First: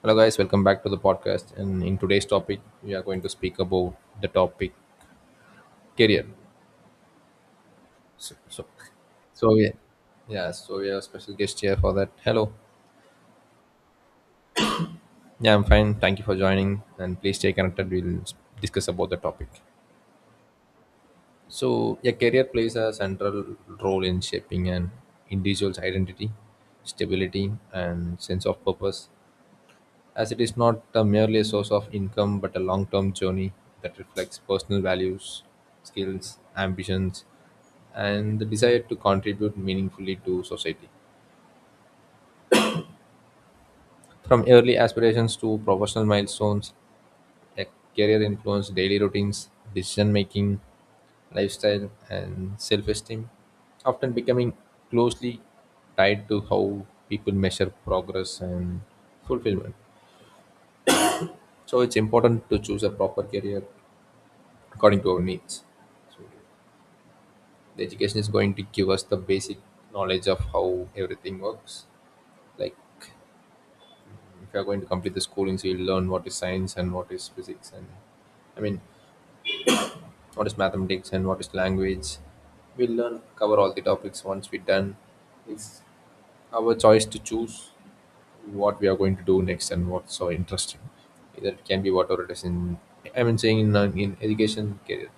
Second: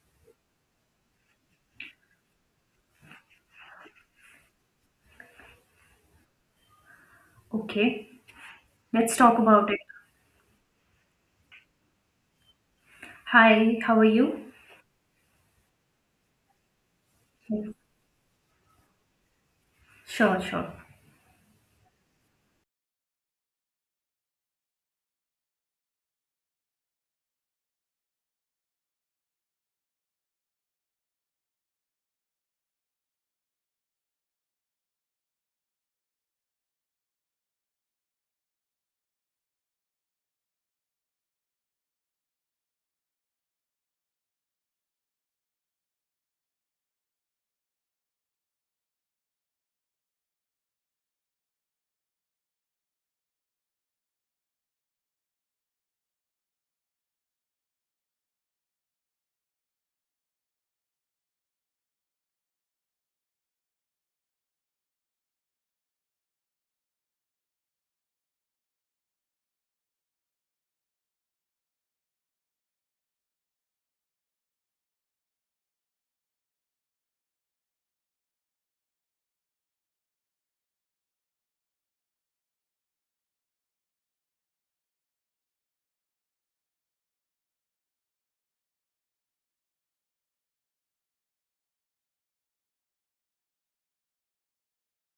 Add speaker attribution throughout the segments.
Speaker 1: Hello, guys. Welcome back to the podcast. And in today's topic, we are going to speak about the topic career.
Speaker 2: Okay,
Speaker 1: So, so,
Speaker 2: let's talk
Speaker 1: so yeah,
Speaker 2: about it.
Speaker 1: yeah. So we have a special guest here for that. Hello.
Speaker 2: Hi, how are you?
Speaker 1: Yeah, I'm fine. Thank you for joining. And please stay connected. Discuss about the topic.
Speaker 2: Sure, sure.
Speaker 1: So, yeah, career plays a central role in shaping an individual's identity, stability, and sense of purpose, as it is not a merely a source of income but a long term journey that reflects personal values, skills, ambitions, and the desire to contribute meaningfully to society. From early aspirations to professional milestones, a career influence daily routines, decision making, lifestyle, and self esteem, often becoming closely tied to how people measure progress and fulfillment. So, it's important to choose a proper career according to our needs. The education is going to give us the basic knowledge of how everything works, like if you're going to complete the schooling, so you'll learn what is science and what is physics, and i mean what is mathematics and what is language. We'll learn, cover all the topics once we're done. It's our choice to choose what we are going to do next and what's so interesting. Either it can be whatever it is in, saying in education career.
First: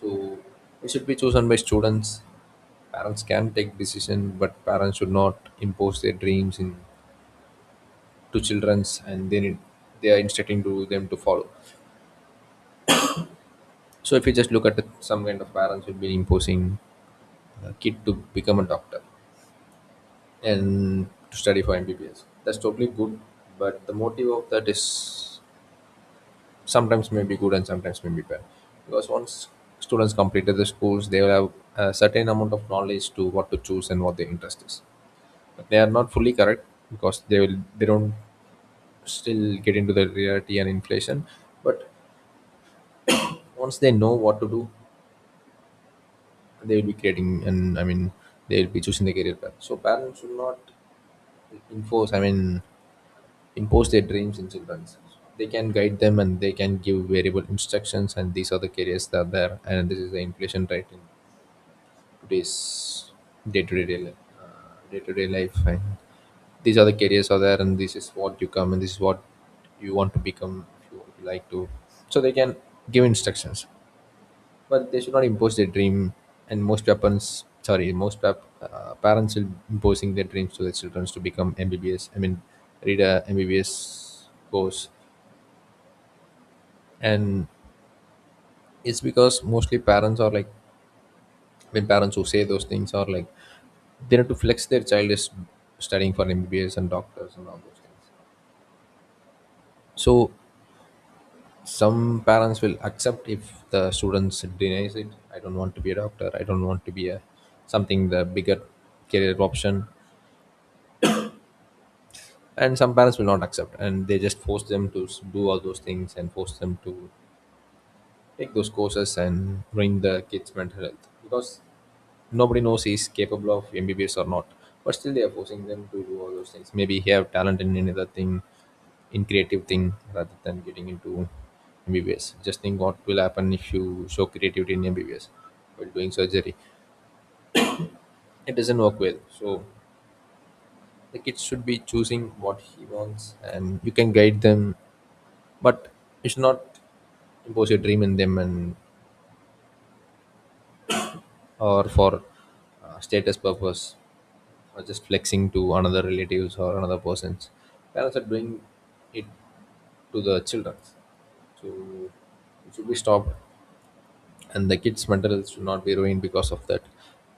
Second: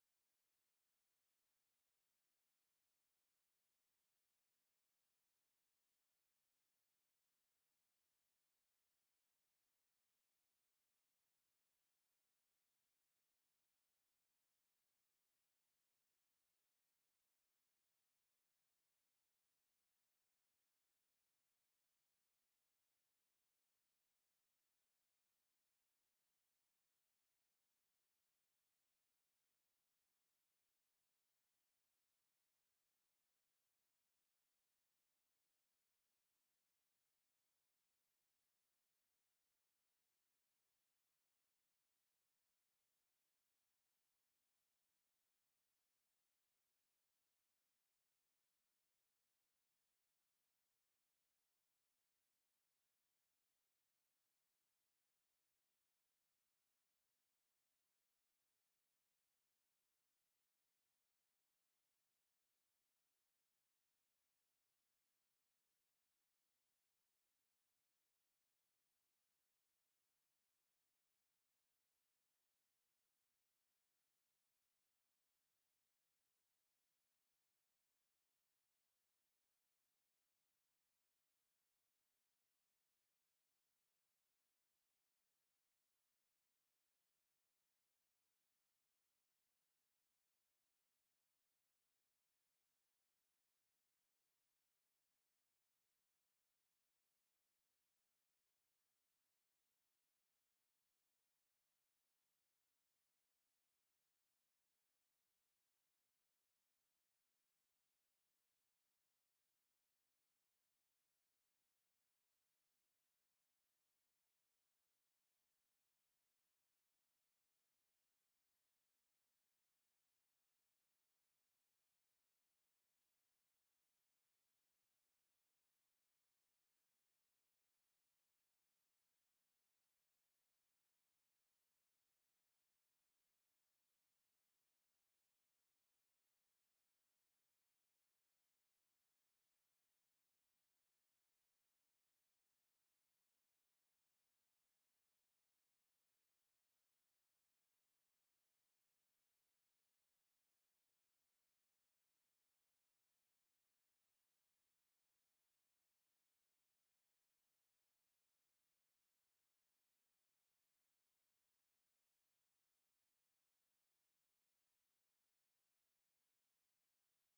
Speaker 1: So it should be chosen by students. Parents can take decision, but parents should not impose their dreams in to childrens, and they need, they are instructing to them to follow. So if you just look at it, some kind of parents will be imposing a kid to become a doctor and to study for MBBS. That's totally good, but the motive of that is sometimes may be good and sometimes may be bad. Because once students completed the schools, they will have a certain amount of knowledge to what to choose and what their interest is. They are not fully correct because they don't still get into the reality and inflation. But once they know what to do, they will be creating, and they will be choosing the career path. So parents should not enforce, impose their dreams in children. They can guide them, and they can give variable instructions, and these are the careers that are there, and this is the inflation rate in today's day-to-day life. These are the careers are there, and this is what you come, and this is what you want to become if you would like to. So they can give instructions, but they should not impose their dream. And most parents, sorry, parents are imposing their dreams to their children to become MBBS, read a MBBS course. And it's because mostly parents are like, I mean, parents who say those things are like, they need to flex their child is studying for MBBS and doctors and all those things. So some parents will accept if the students denies it. I don't want to be a doctor. I don't want to be a something, the bigger career option. And some parents will not accept, and they just force them to do all those things and force them to take those courses and ruin the kids' mental health, because nobody knows he's capable of MBBS or not. But still, they are forcing them to do all those things. Maybe he have talent in another thing, in creative thing rather than getting into MBBS. Just think what will happen if you show creativity in MBBS while doing surgery. It doesn't work well. So the kid should be choosing what he wants and you can guide them, but you should not impose your dream in them, and or for status purpose or just flexing to another relatives or another persons. Parents are doing it to the children. So it should be stopped, and the kids' mental health should not be ruined because of that.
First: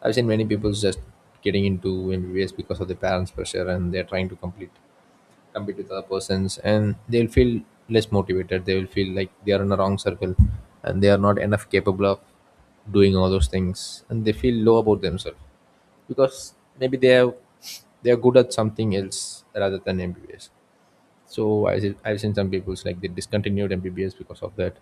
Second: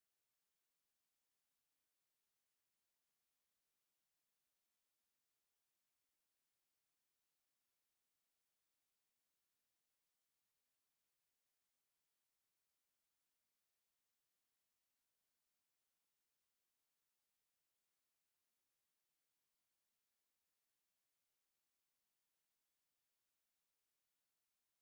Speaker 1: I've seen many people just getting into MBBS because of their parents' pressure, and they're trying to complete compete with other persons, and they'll feel less motivated. They will feel like they are in a wrong circle and they are not enough capable of doing all those things, and they feel low about themselves because maybe they are, they are good at something else rather than MBBS. So I've seen some people's like they discontinued MBBS because of that,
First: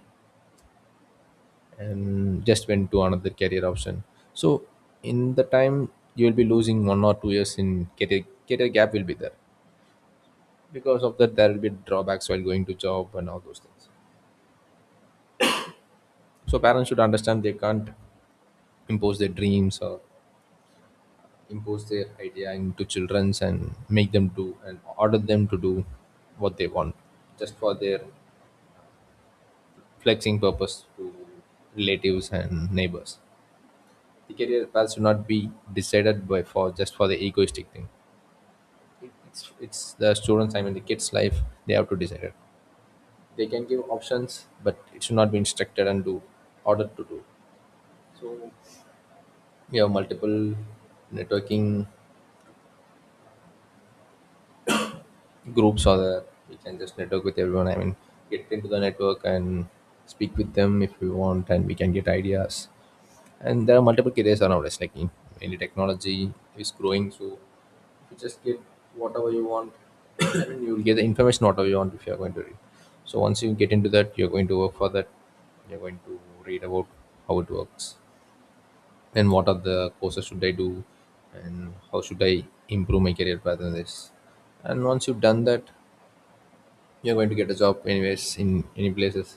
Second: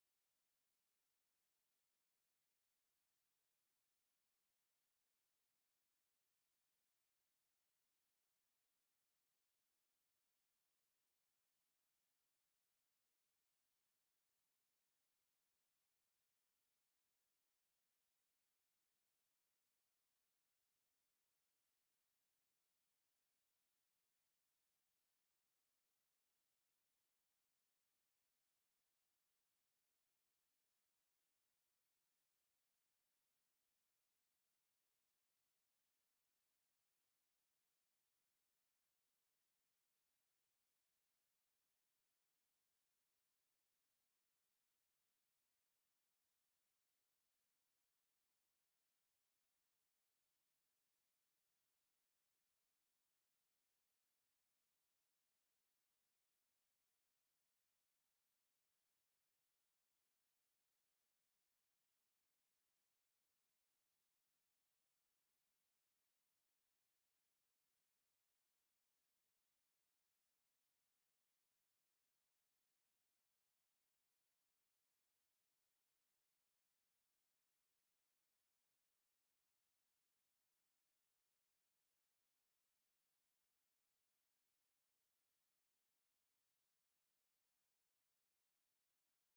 Speaker 1: and just went to another career option. So in the time you will be losing 1 or 2 years in career, career gap will be there. Because of that there will be drawbacks while going to job and all those things. So parents should understand they can't impose their dreams or impose their idea into children's, and make them do and order them to do what they want just for their flexing purpose to relatives and neighbors. The career path should not be decided by, for just for the egoistic thing. It's the students, the kids life. They have to decide it. They can give options, but it should not be instructed and do, ordered to do. So we have multiple networking groups, or the, we can just network with everyone, get into the network and speak with them if we want, and we can get ideas. And there are multiple careers around us, like in, any technology is growing, so you just get whatever you want. You'll get the information whatever you want if you're going to read. So once you get into that, you're going to work for that. You're going to read about how it works and what are the courses should I do and how should I improve my career path in this. And once you've done that, you're going to get a job anyways in any places.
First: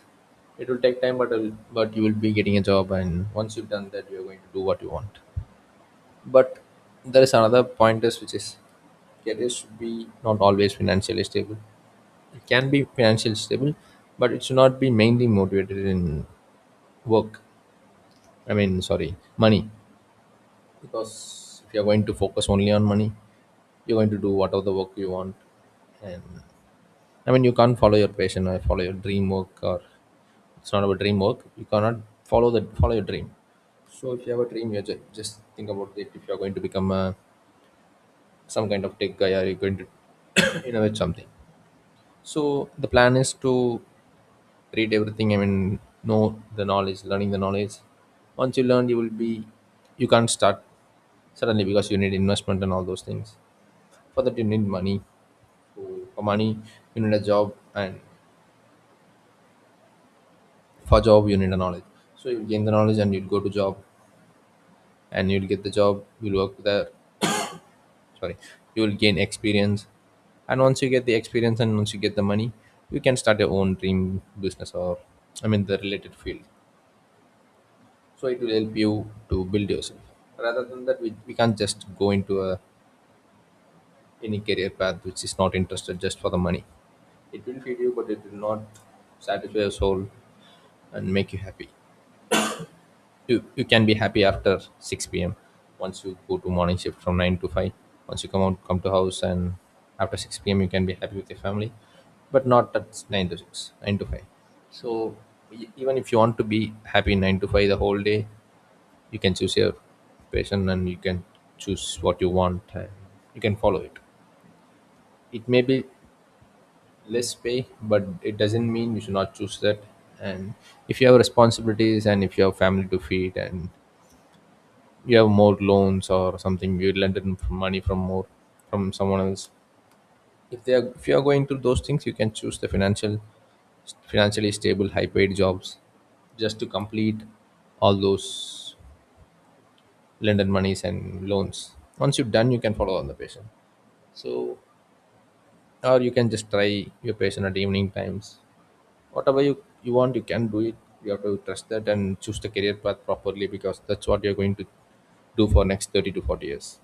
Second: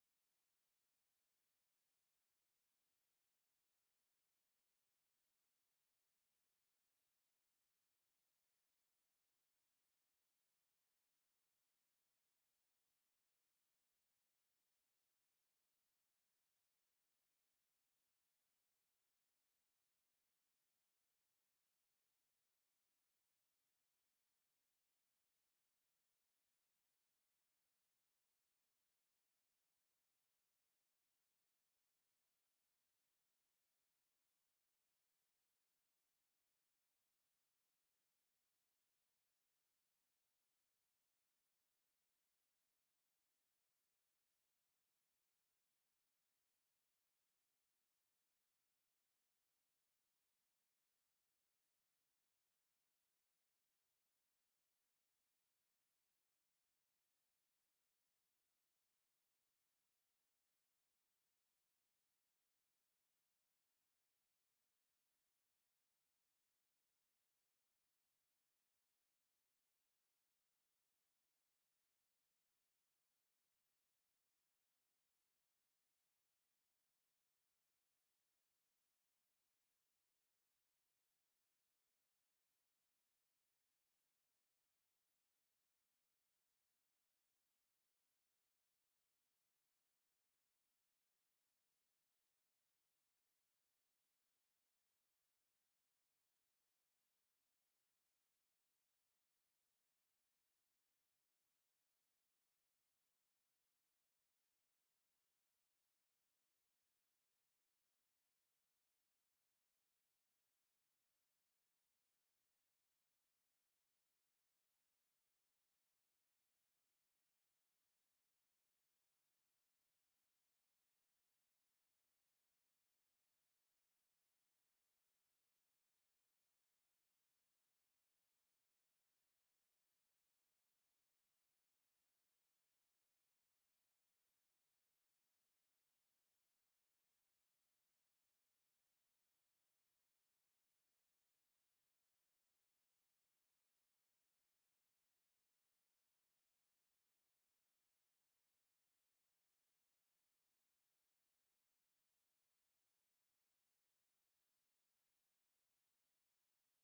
Speaker 1: It will take time, but you will be getting a job. And once you've done that, you're going to do what you want. But there is another point is, which is careers should be not always financially stable. It can be financially stable, but it should not be mainly motivated in work. I mean, sorry, money. Because if you're going to focus only on money, you're going to do whatever the work you want. And I mean, you can't follow your passion or follow your dream work, or it's not about dream work. You cannot follow your dream. So if you have a dream, you just think about it. If you're going to become a some kind of tech guy, or you're going to innovate something, so the plan is to read everything, know the knowledge, learning the knowledge. Once you learn, you will be, you can't start suddenly because you need investment and all those things. For that you need money. So for money you need a job, and for job you need a knowledge. So you'll gain the knowledge and you'll go to job, and you'll get the job, you'll work there. Sorry, you will gain experience. And once you get the experience and once you get the money, you can start your own dream business, or the related field. So it will help you to build yourself. Rather than that, we can't just go into a any career path which is not interested just for the money. It will feed you but it will not satisfy your soul and make you happy. You can be happy after 6 p.m. Once you go to morning shift from 9 to 5, once you come out, come to house, and after 6 p.m. you can be happy with your family, but not at 9 to 6, 9 to 5. So even if you want to be happy 9 to 5 the whole day, you can choose your passion, and you can choose what you want, and you can follow it. It may be less pay, but it doesn't mean you should not choose that. And if you have responsibilities, and if you have family to feed, and you have more loans or something you lend it from money from more, from someone else, if they are, if you are going through those things, you can choose the financially stable high paid jobs just to complete all those lended monies and loans. Once you've done, you can follow on the patient. So, or you can just try your patient at evening times. Whatever you want you can do it. You have to trust that and choose the career path properly because that's what you're going to do for next 30 to 40 years.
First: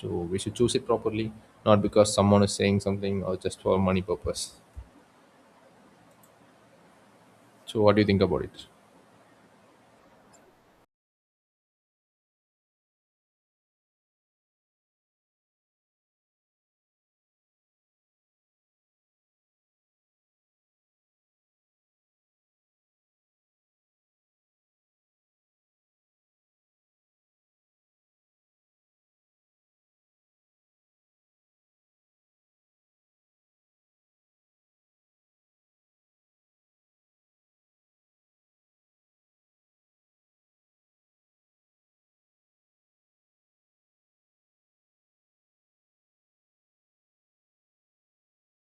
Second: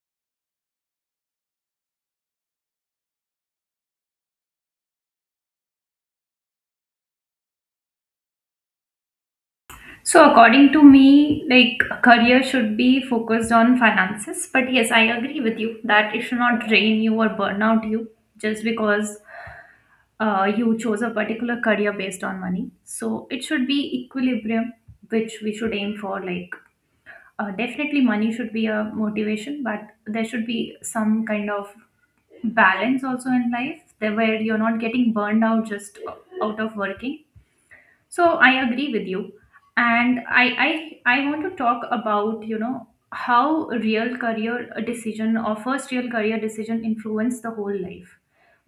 Speaker 1: So we should choose it properly, not because someone is saying something or just for money purpose. So what do you think about it?
Speaker 2: So, according to me, like a career should be focused on finances, but yes, I agree with you that it should not drain you or burn out you just because you chose a particular career based on money. So, it should be equilibrium, which we should aim for, like definitely money should be a motivation, but there should be some kind of balance also in life there where you're not getting burned out just out of working, so I agree with you. And I want to talk about, you know, how a real career decision or first real career decision influence the whole life.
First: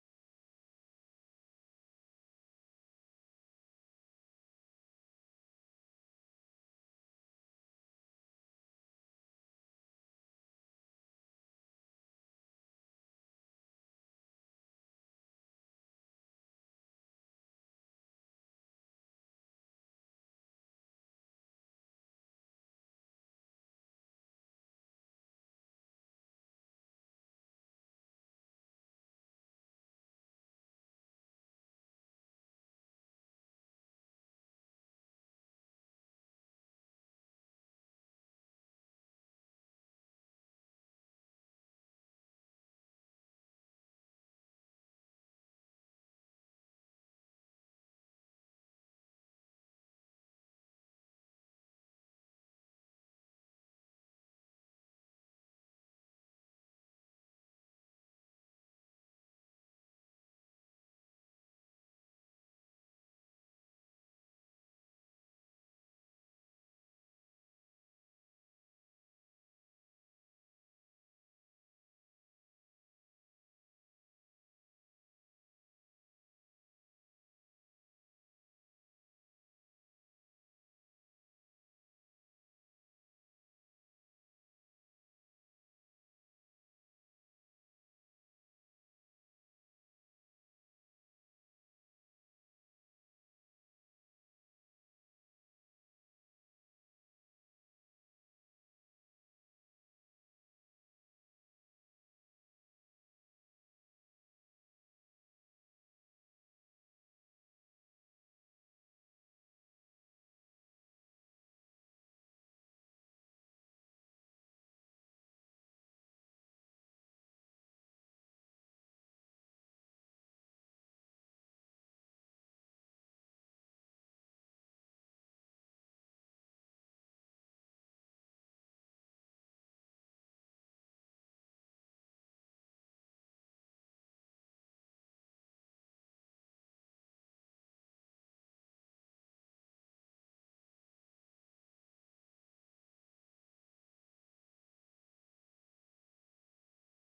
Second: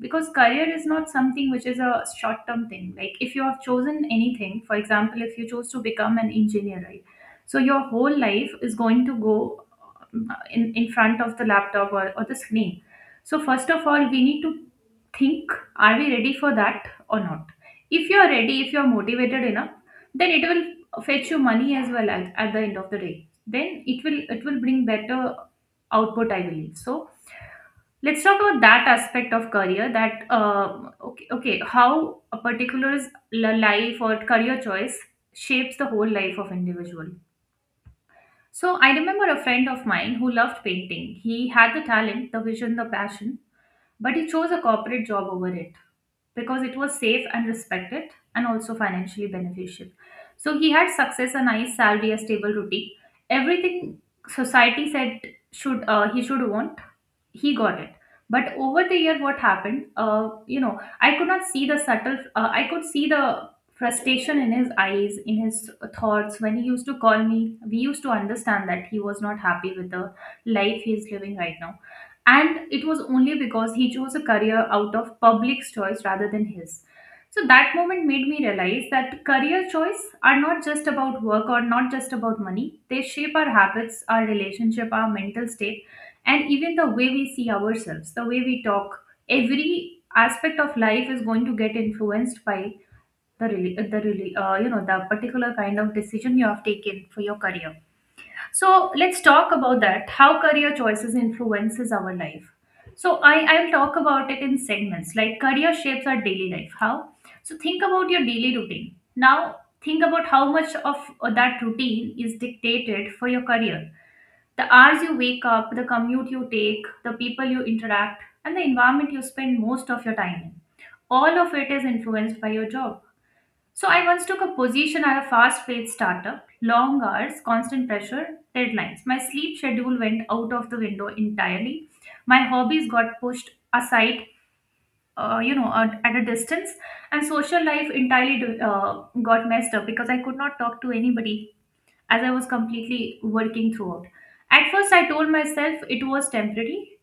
Speaker 2: Because career is not something which is a short term thing. Like if you have chosen anything, for example, if you choose to become an engineer, right? So your whole life is going to go in front of the laptop, or the screen. So first of all, we need to think, are we ready for that or not? If you're ready, if you're motivated enough, then it will fetch you money as well at the end of the day, then it will bring better output, I believe. So let's talk about that aspect of career. Okay, how a particular life or career choice shapes the whole life of individual. So I remember a friend of mine who loved painting. He had the talent, the vision, the passion, but he chose a corporate job over it because it was safe and respected, and also financially beneficial. So he had success, a nice salary, a stable routine, everything society said should he should want, he got it. But over the year, what happened, you know, I could not see the subtle I could see the frustration in his eyes, in his thoughts. When he used to call me, we used to understand that he was not happy with the life he is living right now, and it was only because he chose a career out of public's choice rather than his. So that moment made me realize that career choice are not just about work or not just about money. They shape our habits, our relationship, our mental state, and even the way we see ourselves, the way we talk. Every aspect of life is going to get influenced by the really you know, the particular kind of decision you have taken for your career. So let's talk about that, how career choices influences our life. So I'll talk about it in segments. Like, career shapes our daily life. How? So think about your daily routine. Now think about how much of that routine is dictated for your career. The hours you wake up, the commute you take, the people you interact, and the environment you spend most of your time in. All of it is influenced by your job. So, I once took a position at a fast paced startup, long hours, constant pressure, deadlines. My sleep schedule went out of the window entirely. My hobbies got pushed aside, you know, at a distance, and social life entirely got messed up because I could not talk to anybody as I was completely working throughout. At first, I told myself it was temporary,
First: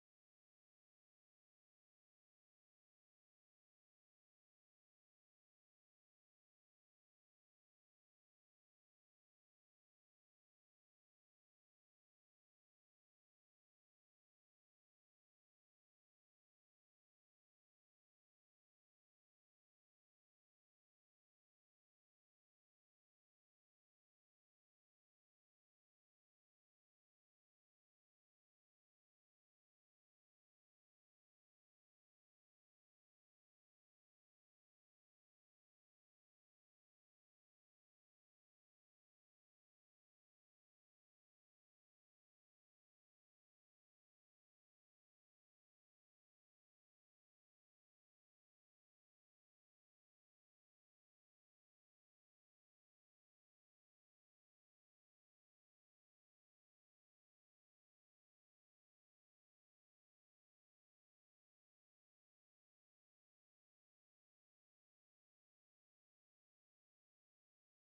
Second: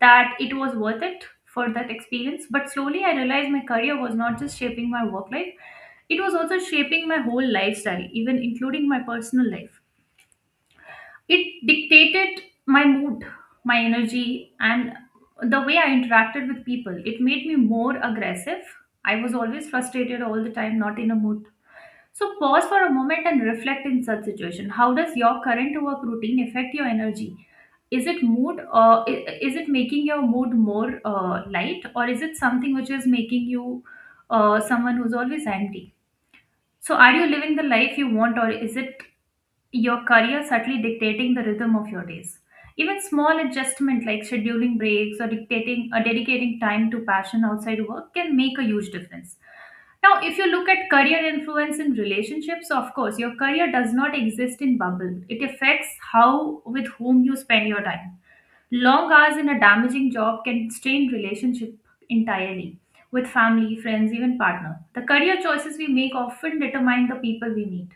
Speaker 2: that it was worth it for that experience, but slowly I realized my career was not just shaping my work life, it was also shaping my whole lifestyle, even including my personal life. It dictated my mood, my energy, and the way I interacted with people. It made me more aggressive. I was always frustrated all the time, not in a mood. So pause for a moment and reflect in such situation. How does your current work routine affect your energy? Is it mood, or is it making your mood more light, or is it something which is making you someone who's always angry? So are you living the life you want, or is it your career subtly dictating the rhythm of your days? Even small adjustment like scheduling breaks or dictating or dedicating time to passion outside work can make a huge difference. Now, if you look at career influence in relationships, of course, your career does not exist in bubble. It affects how, with whom you spend your time. Long hours in a damaging job can strain relationship entirely with family, friends, even partner. The career choices we make often determine the people we meet,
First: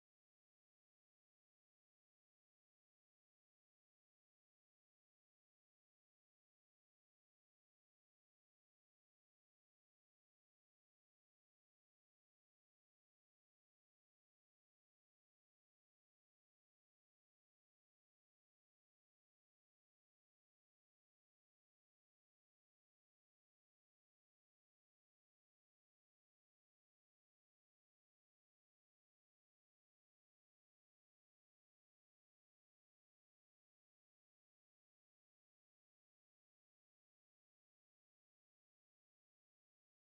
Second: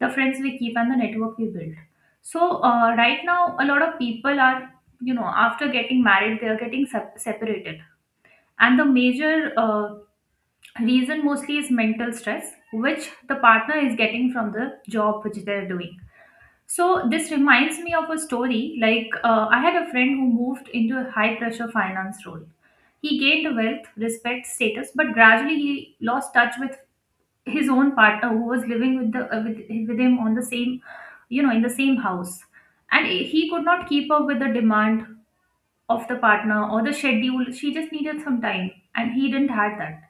Speaker 2: the friends we keep, and the network we build. So right now, a lot of people are, you know, after getting married, they are getting separated, and the major reason mostly is mental stress, which the partner is getting from the job which they are doing. So this reminds me of a story. Like, I had a friend who moved into a high pressure finance role. He gained wealth, respect, status, but gradually he lost touch with his own partner, who was living with the with him on the same, you know, in the same house. And he could not keep up with the demand of the partner or the schedule. She just needed some time, and he didn't have that.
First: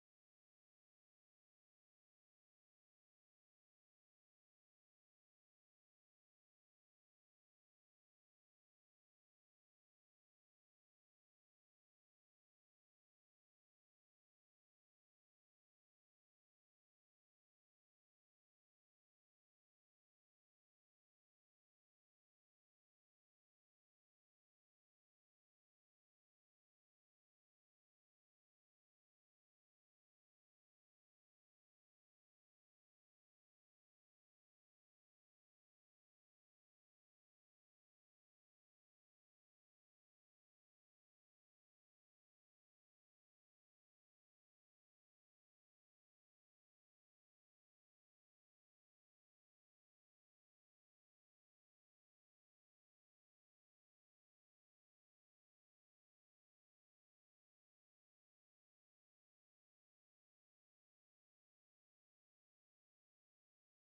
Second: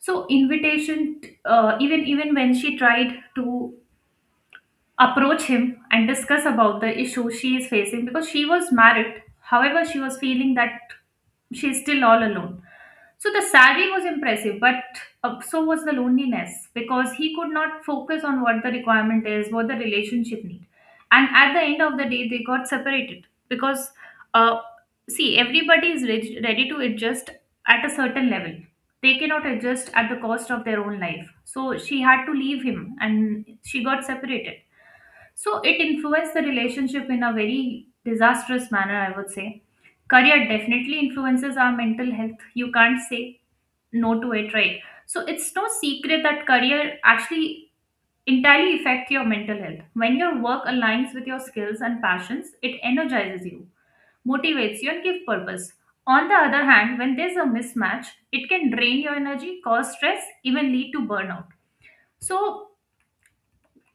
Speaker 2: So invitation, even when she tried to approach him and discuss about the issue she is facing, because she was married. However, she was feeling that she is still all alone. So the salary was impressive, but so was the loneliness, because he could not focus on what the requirement is, what the relationship need. And at the end of the day, they got separated because, uh, see, everybody is ready to adjust at a certain level. They cannot adjust at the cost of their own life. So she had to leave him and she got separated. So it influenced the relationship in a very disastrous manner, I would say. Career definitely influences our mental health. You can't say no to it, right? So it's no secret that career actually entirely affects your mental health. When your work aligns with your skills and passions, it energizes you, motivates you, and gives purpose. On the other hand, when there's a mismatch, it can drain your energy, cause stress, even lead to burnout. So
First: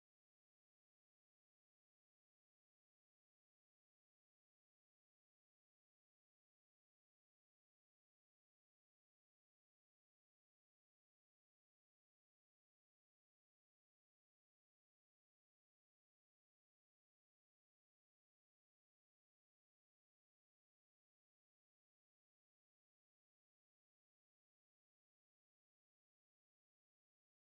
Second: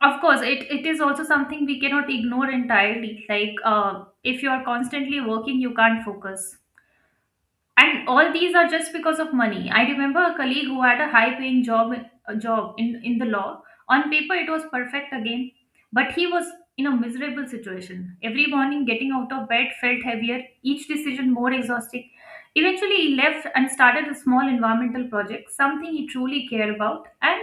Speaker 2: of course, it is also something we cannot ignore entirely. Like, if you are constantly working, you can't focus. And all these are just because of money. I remember a colleague who had a high paying job, a job in the law. On paper, it was perfect again, but he was in a miserable situation. Every morning, getting out of bed felt heavier, each decision more exhausting. Eventually, he left and started a small environmental project, something he truly cared about. And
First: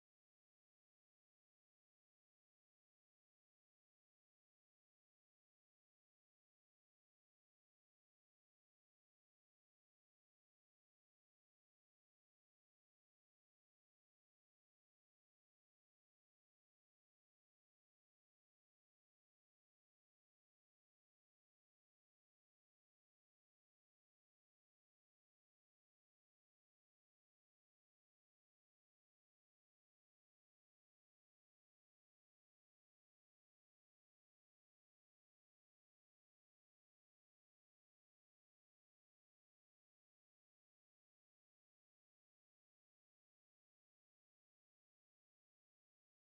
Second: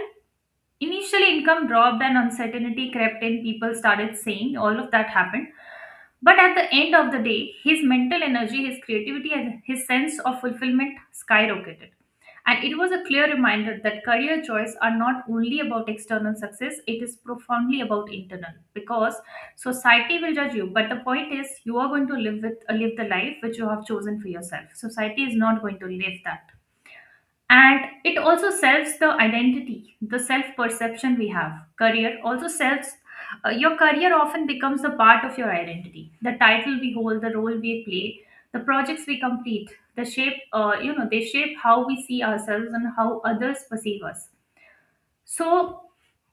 Speaker 2: initially, income dropped and uncertainty crept in. People started saying all of that happened. But at the end of the day, his mental energy, his creativity, and his sense of fulfillment skyrocketed. And it was a clear reminder that career choice are not only about external success, it is profoundly about internal. Because society will judge you, but the point is you are going to live the life which you have chosen for yourself. Society is not going to live that. And it also sells the identity, the self perception we have. Career also sells. Uh, your career often becomes a part of your identity. The title we hold, the role we play, the projects we complete, the shape, you know, they shape how we see ourselves and how others perceive us. So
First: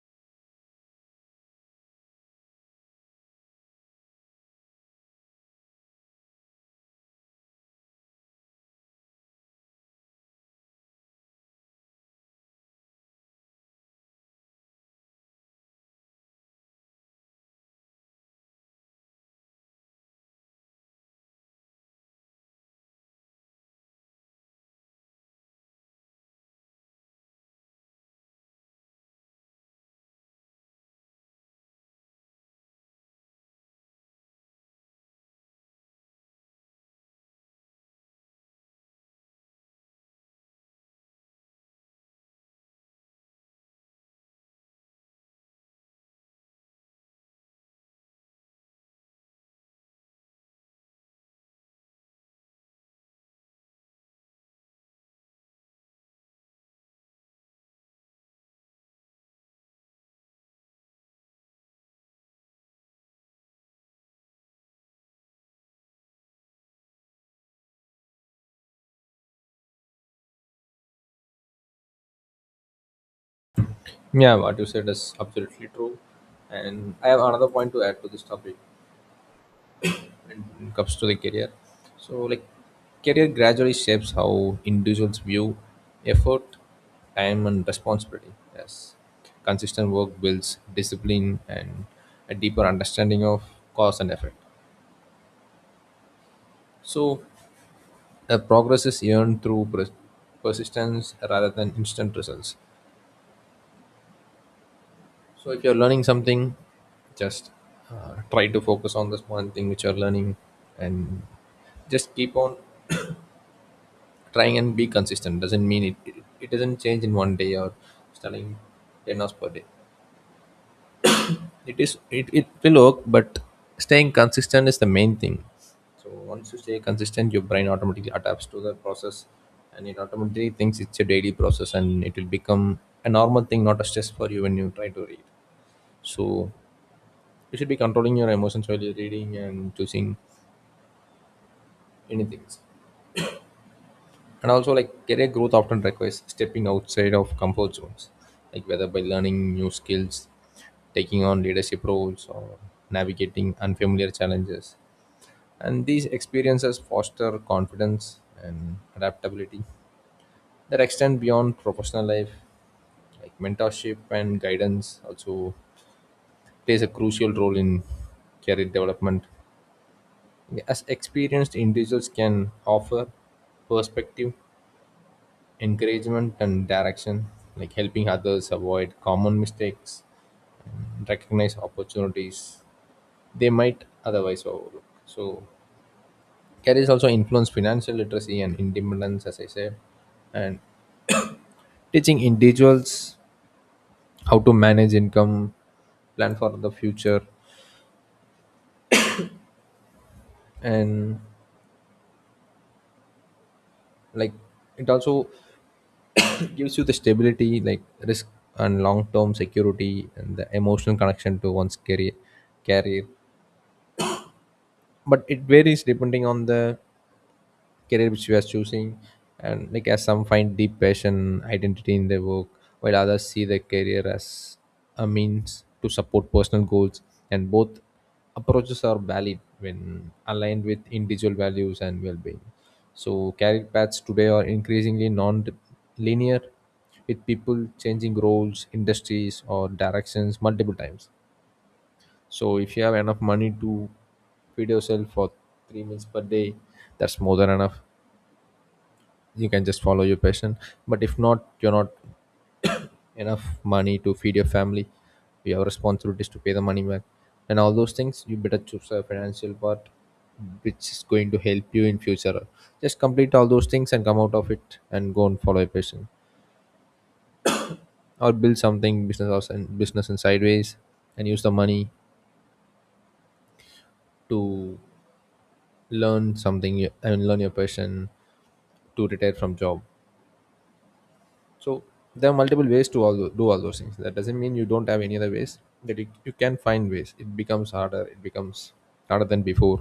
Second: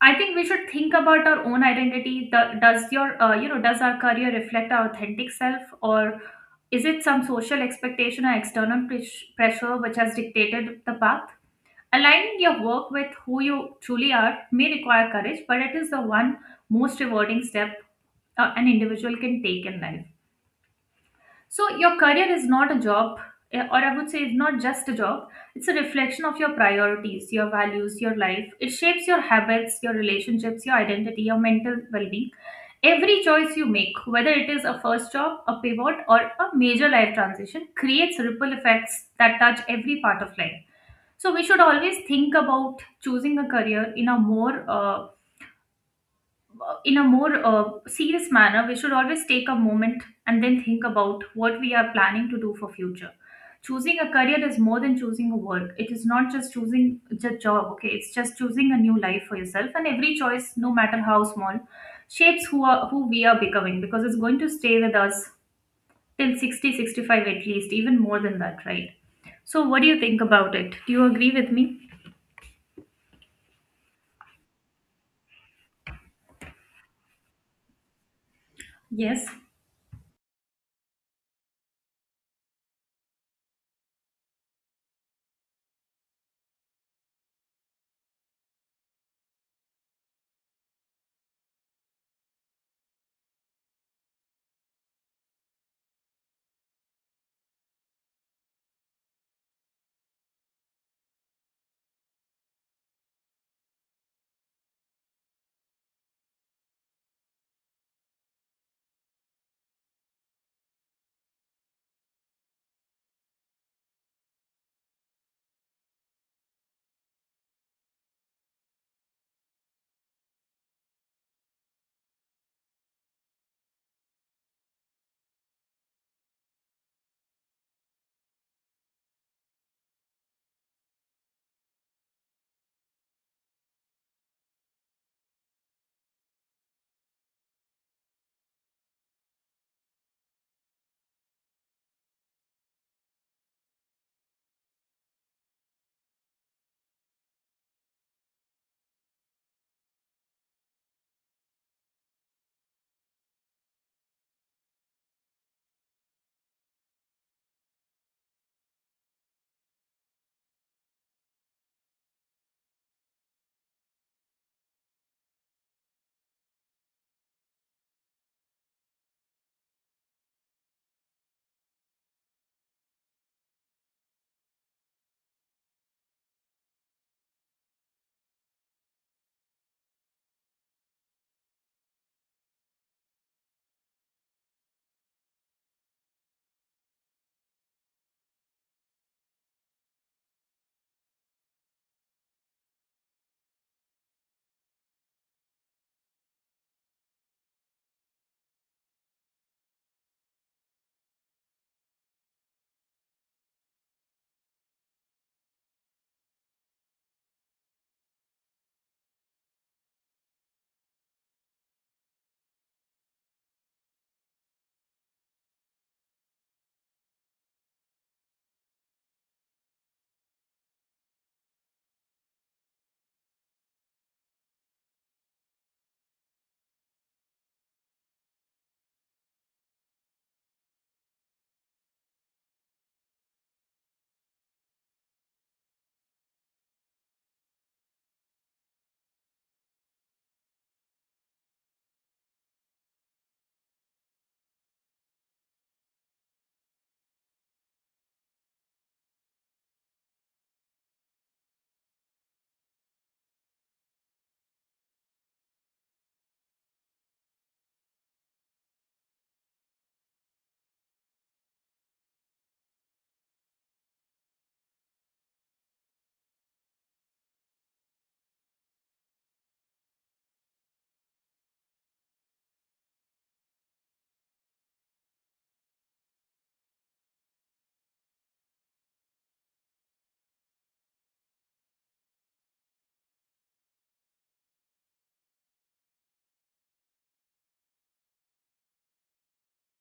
Speaker 2: I think we should think about our own identity. Does your, you know, does our career reflect our authentic self, or is it some social expectation or external pressure which has dictated the path? Aligning your work with who you truly are may require courage, but it is the one most rewarding step an individual can take in life. So, your career is not a job, or I would say it's not just a job, it's a reflection of your priorities, your values, your life. It shapes your habits, your relationships, your identity, your mental well being. Every choice you make, whether it is a first job, a pivot, or a major life transition, creates ripple effects that touch every part of life. So we should always think about choosing a career in a more serious manner. We should always take a moment and then think about what we are planning to do for future. Choosing a career is more than choosing a work. It is not just choosing a job. Okay, it's just choosing a new life for yourself. And every choice, no matter how small, shapes who we are becoming, because it's going to stay with us till 60, 65 at least, even more than that, right? So, what do you think about it? Do you agree with me?
Speaker 1: Yeah, what you said is absolutely true. And I have another point to add to this topic
Speaker 2: Yes.
Speaker 1: when it comes to the career. So like career gradually shapes how individuals view effort, time and responsibility. Yes. Consistent work builds discipline and a deeper understanding of cause and effect. So progress is earned through persistence rather than instant results. So if you're learning something, just try to focus on this one thing which you're learning, and just keep on trying and be consistent. Doesn't mean it doesn't change in one day, or studying 10 hours per day, it will work, but staying consistent is the main thing. So once you stay consistent, your brain automatically adapts to the process, and it automatically thinks it's a daily process, and it will become a normal thing, not a stress for you when you try to read. So you should be controlling your emotions while you're reading and choosing any things. And also, like, career growth often requires stepping outside of comfort zones, like whether by learning new skills, taking on leadership roles, or navigating unfamiliar challenges, and these experiences foster confidence and adaptability that extend beyond professional life. Like mentorship and guidance also plays a crucial role in career development, as experienced individuals can offer perspective, encouragement and direction, like helping others avoid common mistakes and recognize opportunities they might otherwise overlook. So careers also influence financial literacy and independence, as I said, and teaching individuals how to manage income, plan for the future, and, like, it also gives you the stability, like risk and long term security, and the emotional connection to one's career. But it varies depending on the career which we are choosing. And like, as some find deep passion identity in their work while others see their career as a means to support personal goals, and both approaches are valid when aligned with individual values and well-being. So career paths today are increasingly non-linear, with people changing roles, industries or directions multiple times. So if you have enough money to feed yourself for three meals per day, that's more than enough. You can just follow your passion. But if not, you're not enough money to feed your family. You have responsibilities to pay the money back, and all those things. You better choose a financial part, which is going to help you in future. Just complete all those things and come out of it and go and follow your passion, or build something business and business in sideways, and use the money to learn something and learn your passion to retire from job. So there are multiple ways to do all those things. That doesn't mean you don't have any other ways. That You can find ways. It becomes harder, it becomes harder than before.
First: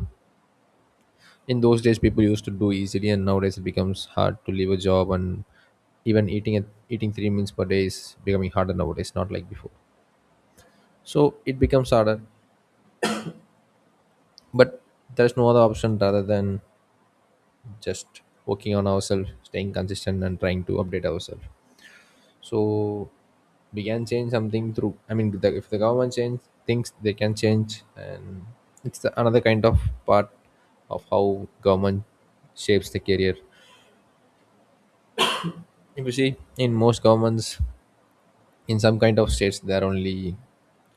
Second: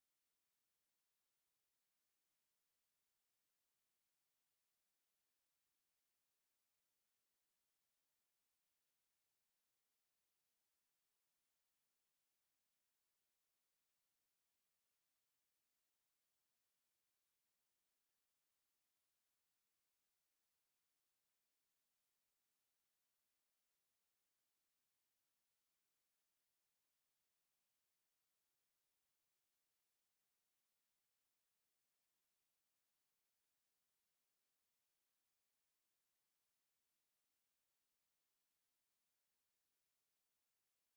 Speaker 1: In those days people used to do easily, and nowadays it becomes hard to leave a job, and even eating three meals per day is becoming harder nowadays, not like before. So it becomes harder. But there's no other option rather than just working on ourselves, staying consistent and trying to update ourselves. So we can change something through, I mean, if the government change things they can change. And it's another kind of part of how government shapes the career. If you see in most governments, in some kind of states there are only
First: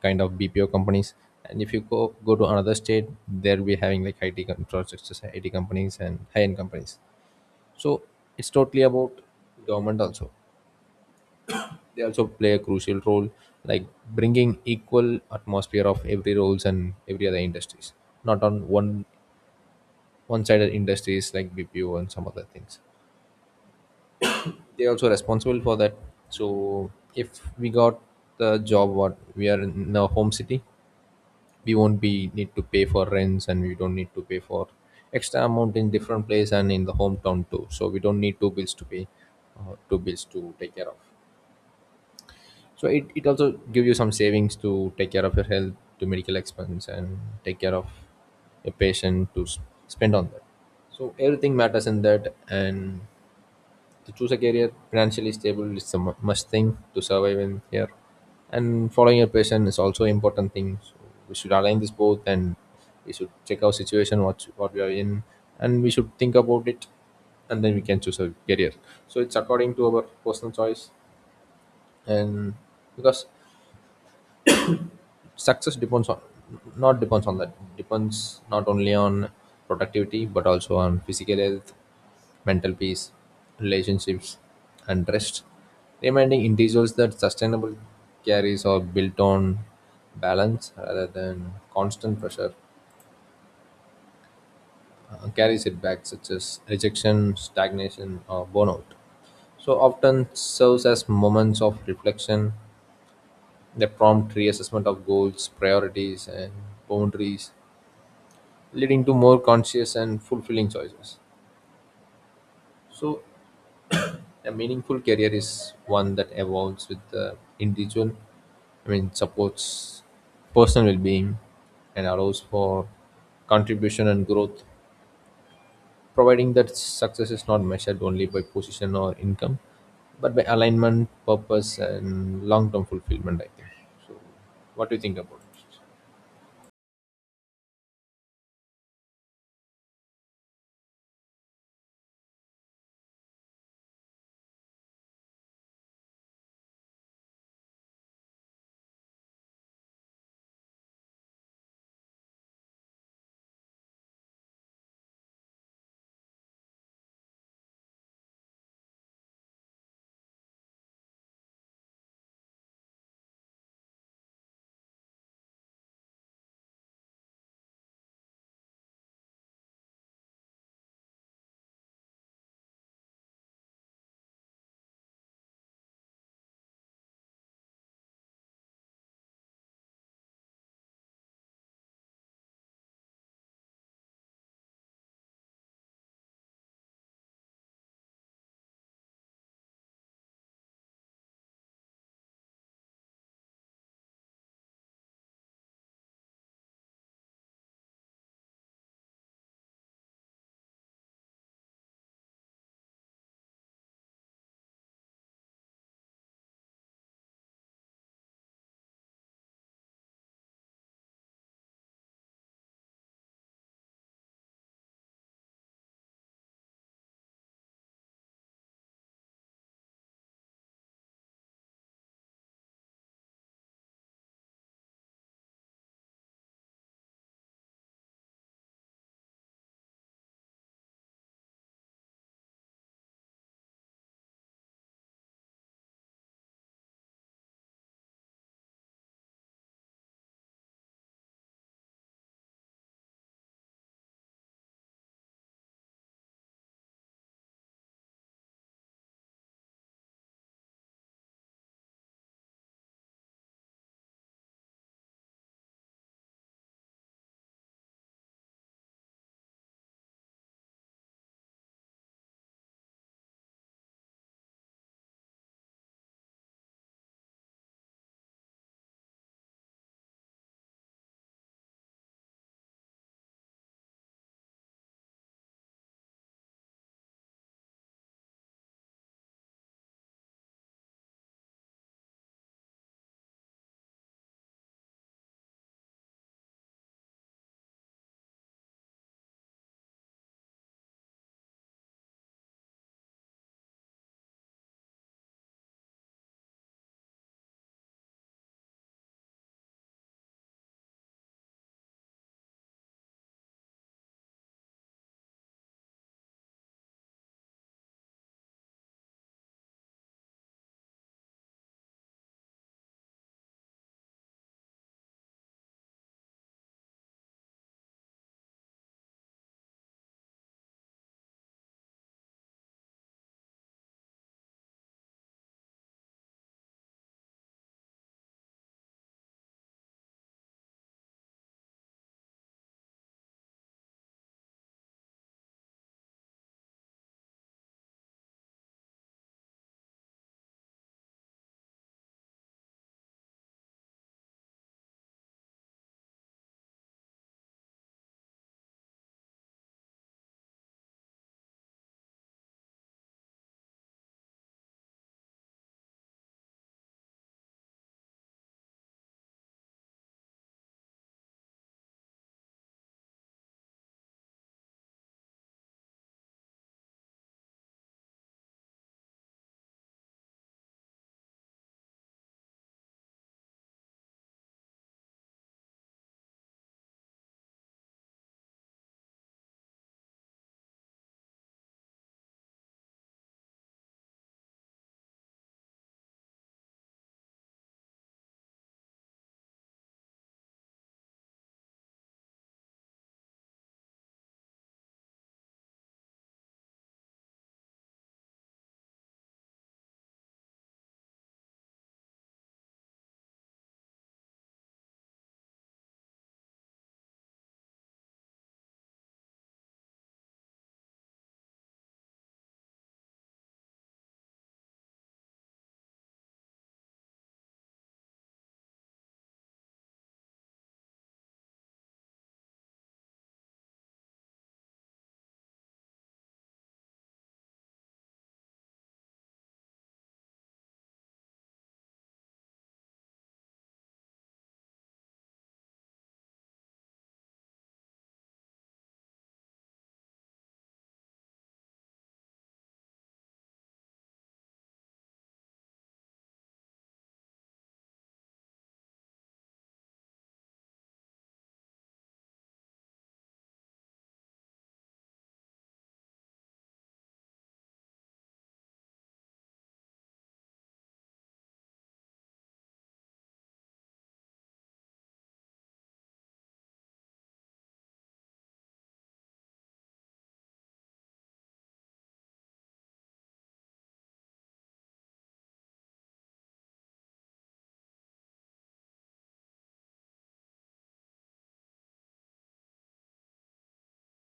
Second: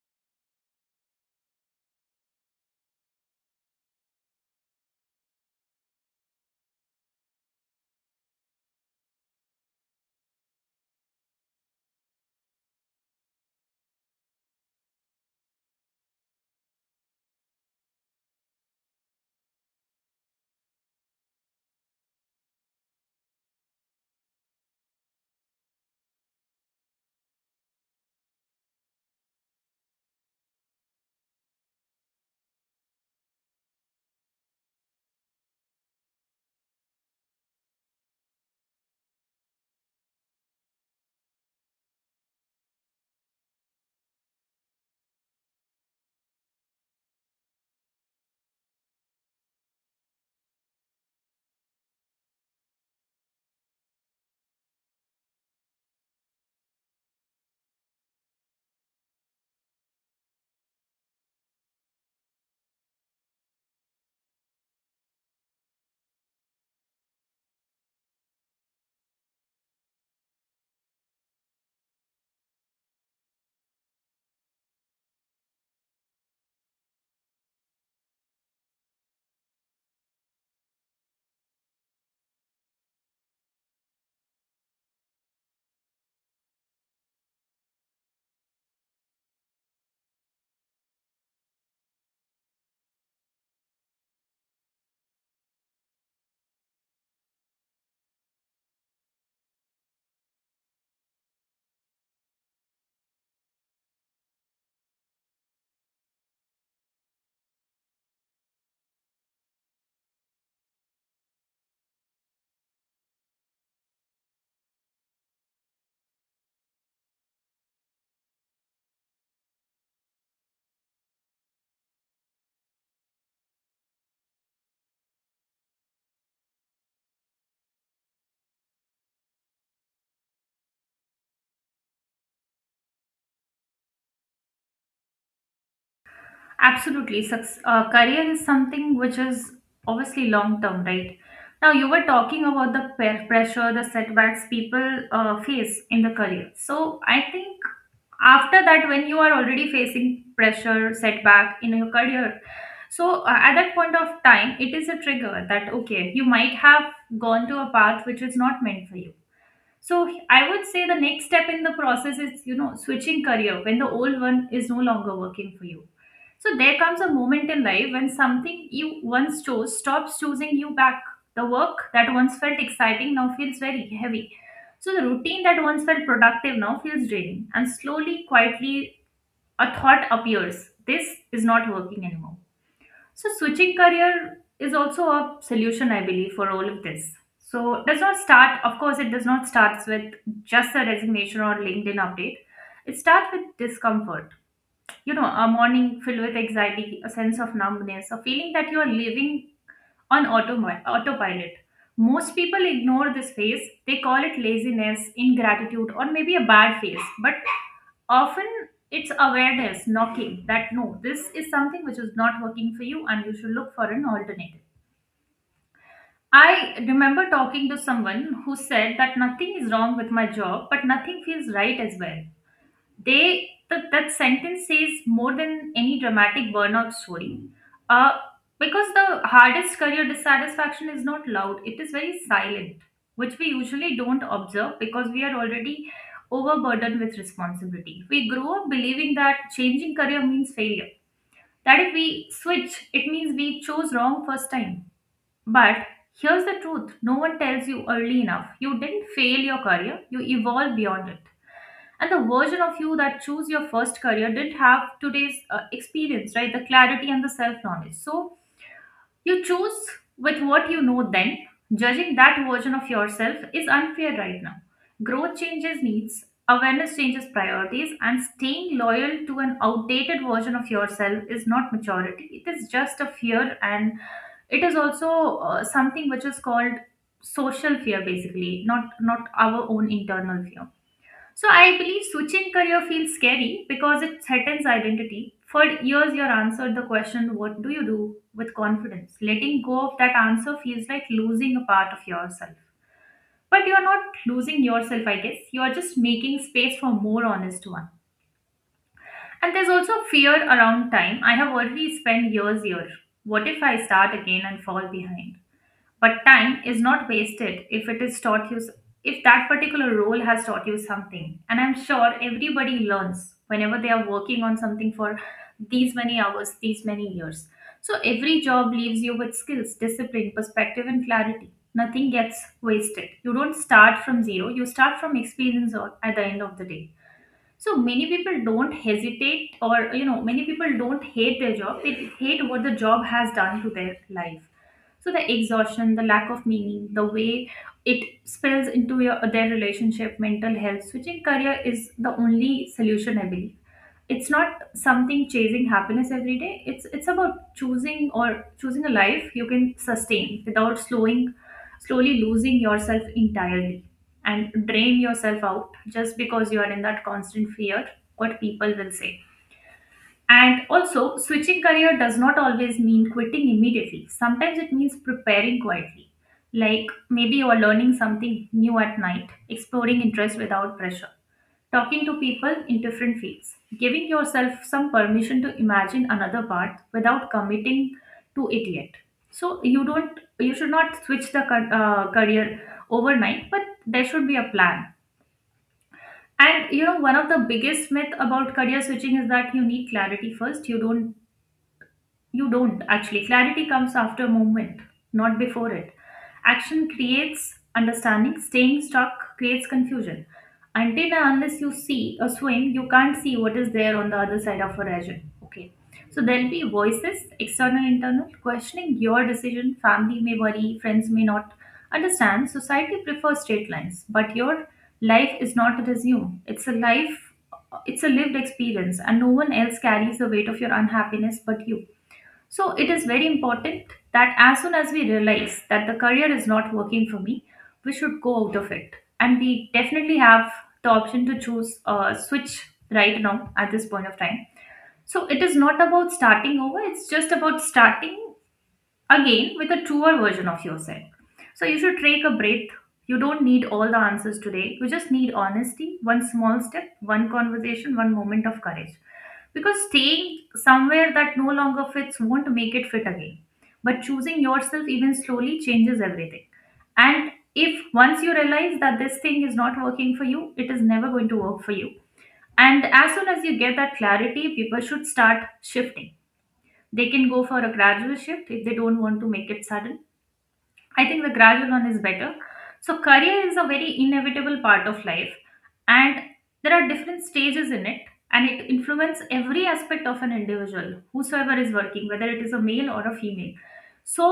Speaker 1: kind of BPO companies, and if you go to another state, they'll be having like infrastructure IT companies and high-end companies. So it's totally about government also. They also play a crucial role, like bringing equal atmosphere of every roles and every other industries, not on one-sided industries like BPO and some other things. They're also responsible for that. So if we got the job, what we are in a home city, we won't be need to pay for rents, and we don't need to pay for extra amount in different place and in the hometown too. So we don't need two bills to pay, two bills to take care of. So it also give you some savings to take care of your health, to medical expense, and take care of your patient to spend on that. So everything matters in that. And to choose a career financially stable is a must thing to survive in here. And following your passion is also important thing. So we should align this both, and we should check our situation, what we are in, and we should think about it, and then we can choose a career. So it's according to our personal choice. And because success depends on, not depends on that, depends not only on productivity but also on physical health, mental peace, relationships, and rest. Reminding individuals that sustainable carries are built on balance rather than constant pressure. Carries it back, such as rejection, stagnation, or burnout. So often serves as moments of reflection, they prompt reassessment of goals, priorities, and boundaries, leading to more conscious and fulfilling choices. So a meaningful career is one that evolves with the individual. I mean, supports personal well-being and allows for contribution and growth, providing that success is not measured only by position or income, but by alignment, purpose, and long-term fulfillment, I think. So, what do you think about it?
Speaker 2: Absolutely. Career is something which is obviously long term, right? Now, you were talking about the pressure, the setbacks people face in the career. So, I think after that, when you are already facing pressure, setback in your career, so at that point of time, it is a trigger that, okay, you might have gone to a path which is not meant for you. So I would say the next step in the process is, you know, switching career when the old one is no longer working for you. So there comes a moment in life when something you once chose stops choosing you back. The work that once felt exciting now feels very heavy. So the routine that once felt productive now feels draining. And slowly, quietly, a thought appears: this is not working anymore. So switching career is also a solution, I believe, for all of this. So it does not start, of course, it does not start with just a resignation or LinkedIn update. It starts with discomfort, you know, a morning filled with anxiety, a sense of numbness, a feeling that you are living on autopilot. Most people ignore this phase. They call it laziness, ingratitude, or maybe a bad phase. But often it's awareness knocking that no, this is something which is not working for you and you should look for an alternative. I remember talking to someone who said that nothing is wrong with my job, but nothing feels right as well. That sentence says more than any dramatic burnout story, uh, because the hardest career dissatisfaction is not loud, it is very silent, which we usually don't observe because we are already overburdened with responsibility. We grow up believing that changing career means failure, that if we switch, it means we chose wrong first time. But here's the truth no one tells you early enough: you didn't fail your career, you evolved beyond it. And the version of you that chose your first career didn't have today's experience, right, the clarity and the self knowledge. So you choose with what you know then. Judging that version of yourself is unfair right now. Growth changes needs, awareness changes priorities, and staying loyal to an outdated version of yourself is not maturity, it is just a fear. And it is also something which is called social fear, basically, not our own internal fear. So I believe switching career feels scary because it threatens identity. For years, you answered the question, "What do you do?" with confidence. Letting go of that answer feels like losing a part of yourself. But you're not losing yourself, I guess. You're just making space for more honest one. And there's also fear around time. I have already spent years here. What if I start again and fall behind? But time is not wasted if it is taught you, if that particular role has taught you something. And I'm sure everybody learns whenever they are working on something for these many hours, these many years. So every job leaves you with skills, discipline, perspective, and clarity. Nothing gets wasted. You don't start from zero, you start from experience at the end of the day. So many people don't hesitate, or you know, many people don't hate their job, they hate what the job has done to their life. So the exhaustion, the lack of meaning, the way it spills into your their relationship, mental health, switching career is the only solution, I believe. It's not something chasing happiness every day, it's about choosing, or choosing a life you can sustain without slowing slowly losing yourself entirely, and drain yourself out just because you are in that constant fear what people will say. And also, switching career does not always mean quitting immediately. Sometimes it means preparing quietly, like maybe you are learning something new at night, exploring interest without pressure, talking to people in different fields, giving yourself some permission to imagine another path without committing to it yet. So you don't, you should not switch the career overnight, but there should be a plan. And you know, one of the biggest myth about career switching is that you need clarity first. You don't actually. Clarity comes after movement, not before it. Action creates understanding, staying stuck creates confusion. Until and unless you see a swim, you can't see what is there on the other side of horizon. Okay. So there'll be voices, external, internal, questioning your decision. Family may worry, friends may not understand. Society prefers straight lines, but your life is not a resume. It's a life, it's a lived experience, and no one else carries the weight of your unhappiness but you. So it is very important that as soon as we realize that the career is not working for me, we should go out of it. And we definitely have the option to choose switch right now at this point of time. So it is not about starting over, it's just about starting again with a truer version of yourself. So you should take a breath. You don't need all the answers today. You just need honesty, one small step, one conversation, one moment of courage. Because staying somewhere that no longer fits won't make it fit again. But choosing yourself, even slowly, changes everything. And if once you realize that this thing is not working for you, it is never going to work for you. And as soon as you get that clarity, people should start shifting. They can go for a gradual shift if they don't want to make it sudden. I think the gradual one is better. So career is a very inevitable part of life, and there are different stages in it, and it influences every aspect of an individual whosoever is working, whether it is a male or a female. So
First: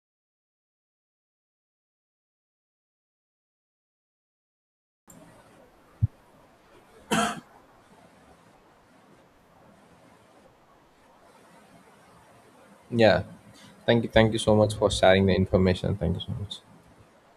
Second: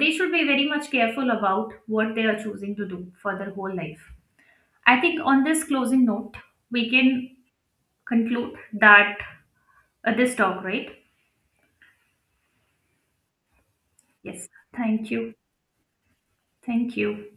Speaker 2: they should be very much careful about what they are choosing to do for their whole life. I think on this closing note, we can conclude that, this talk, right?
Speaker 1: Yeah, thank you. Thank you
Speaker 2: Yes,
Speaker 1: so much for
Speaker 2: thank
Speaker 1: sharing the
Speaker 2: you,
Speaker 1: information. Thank you so much.
Speaker 2: thank you.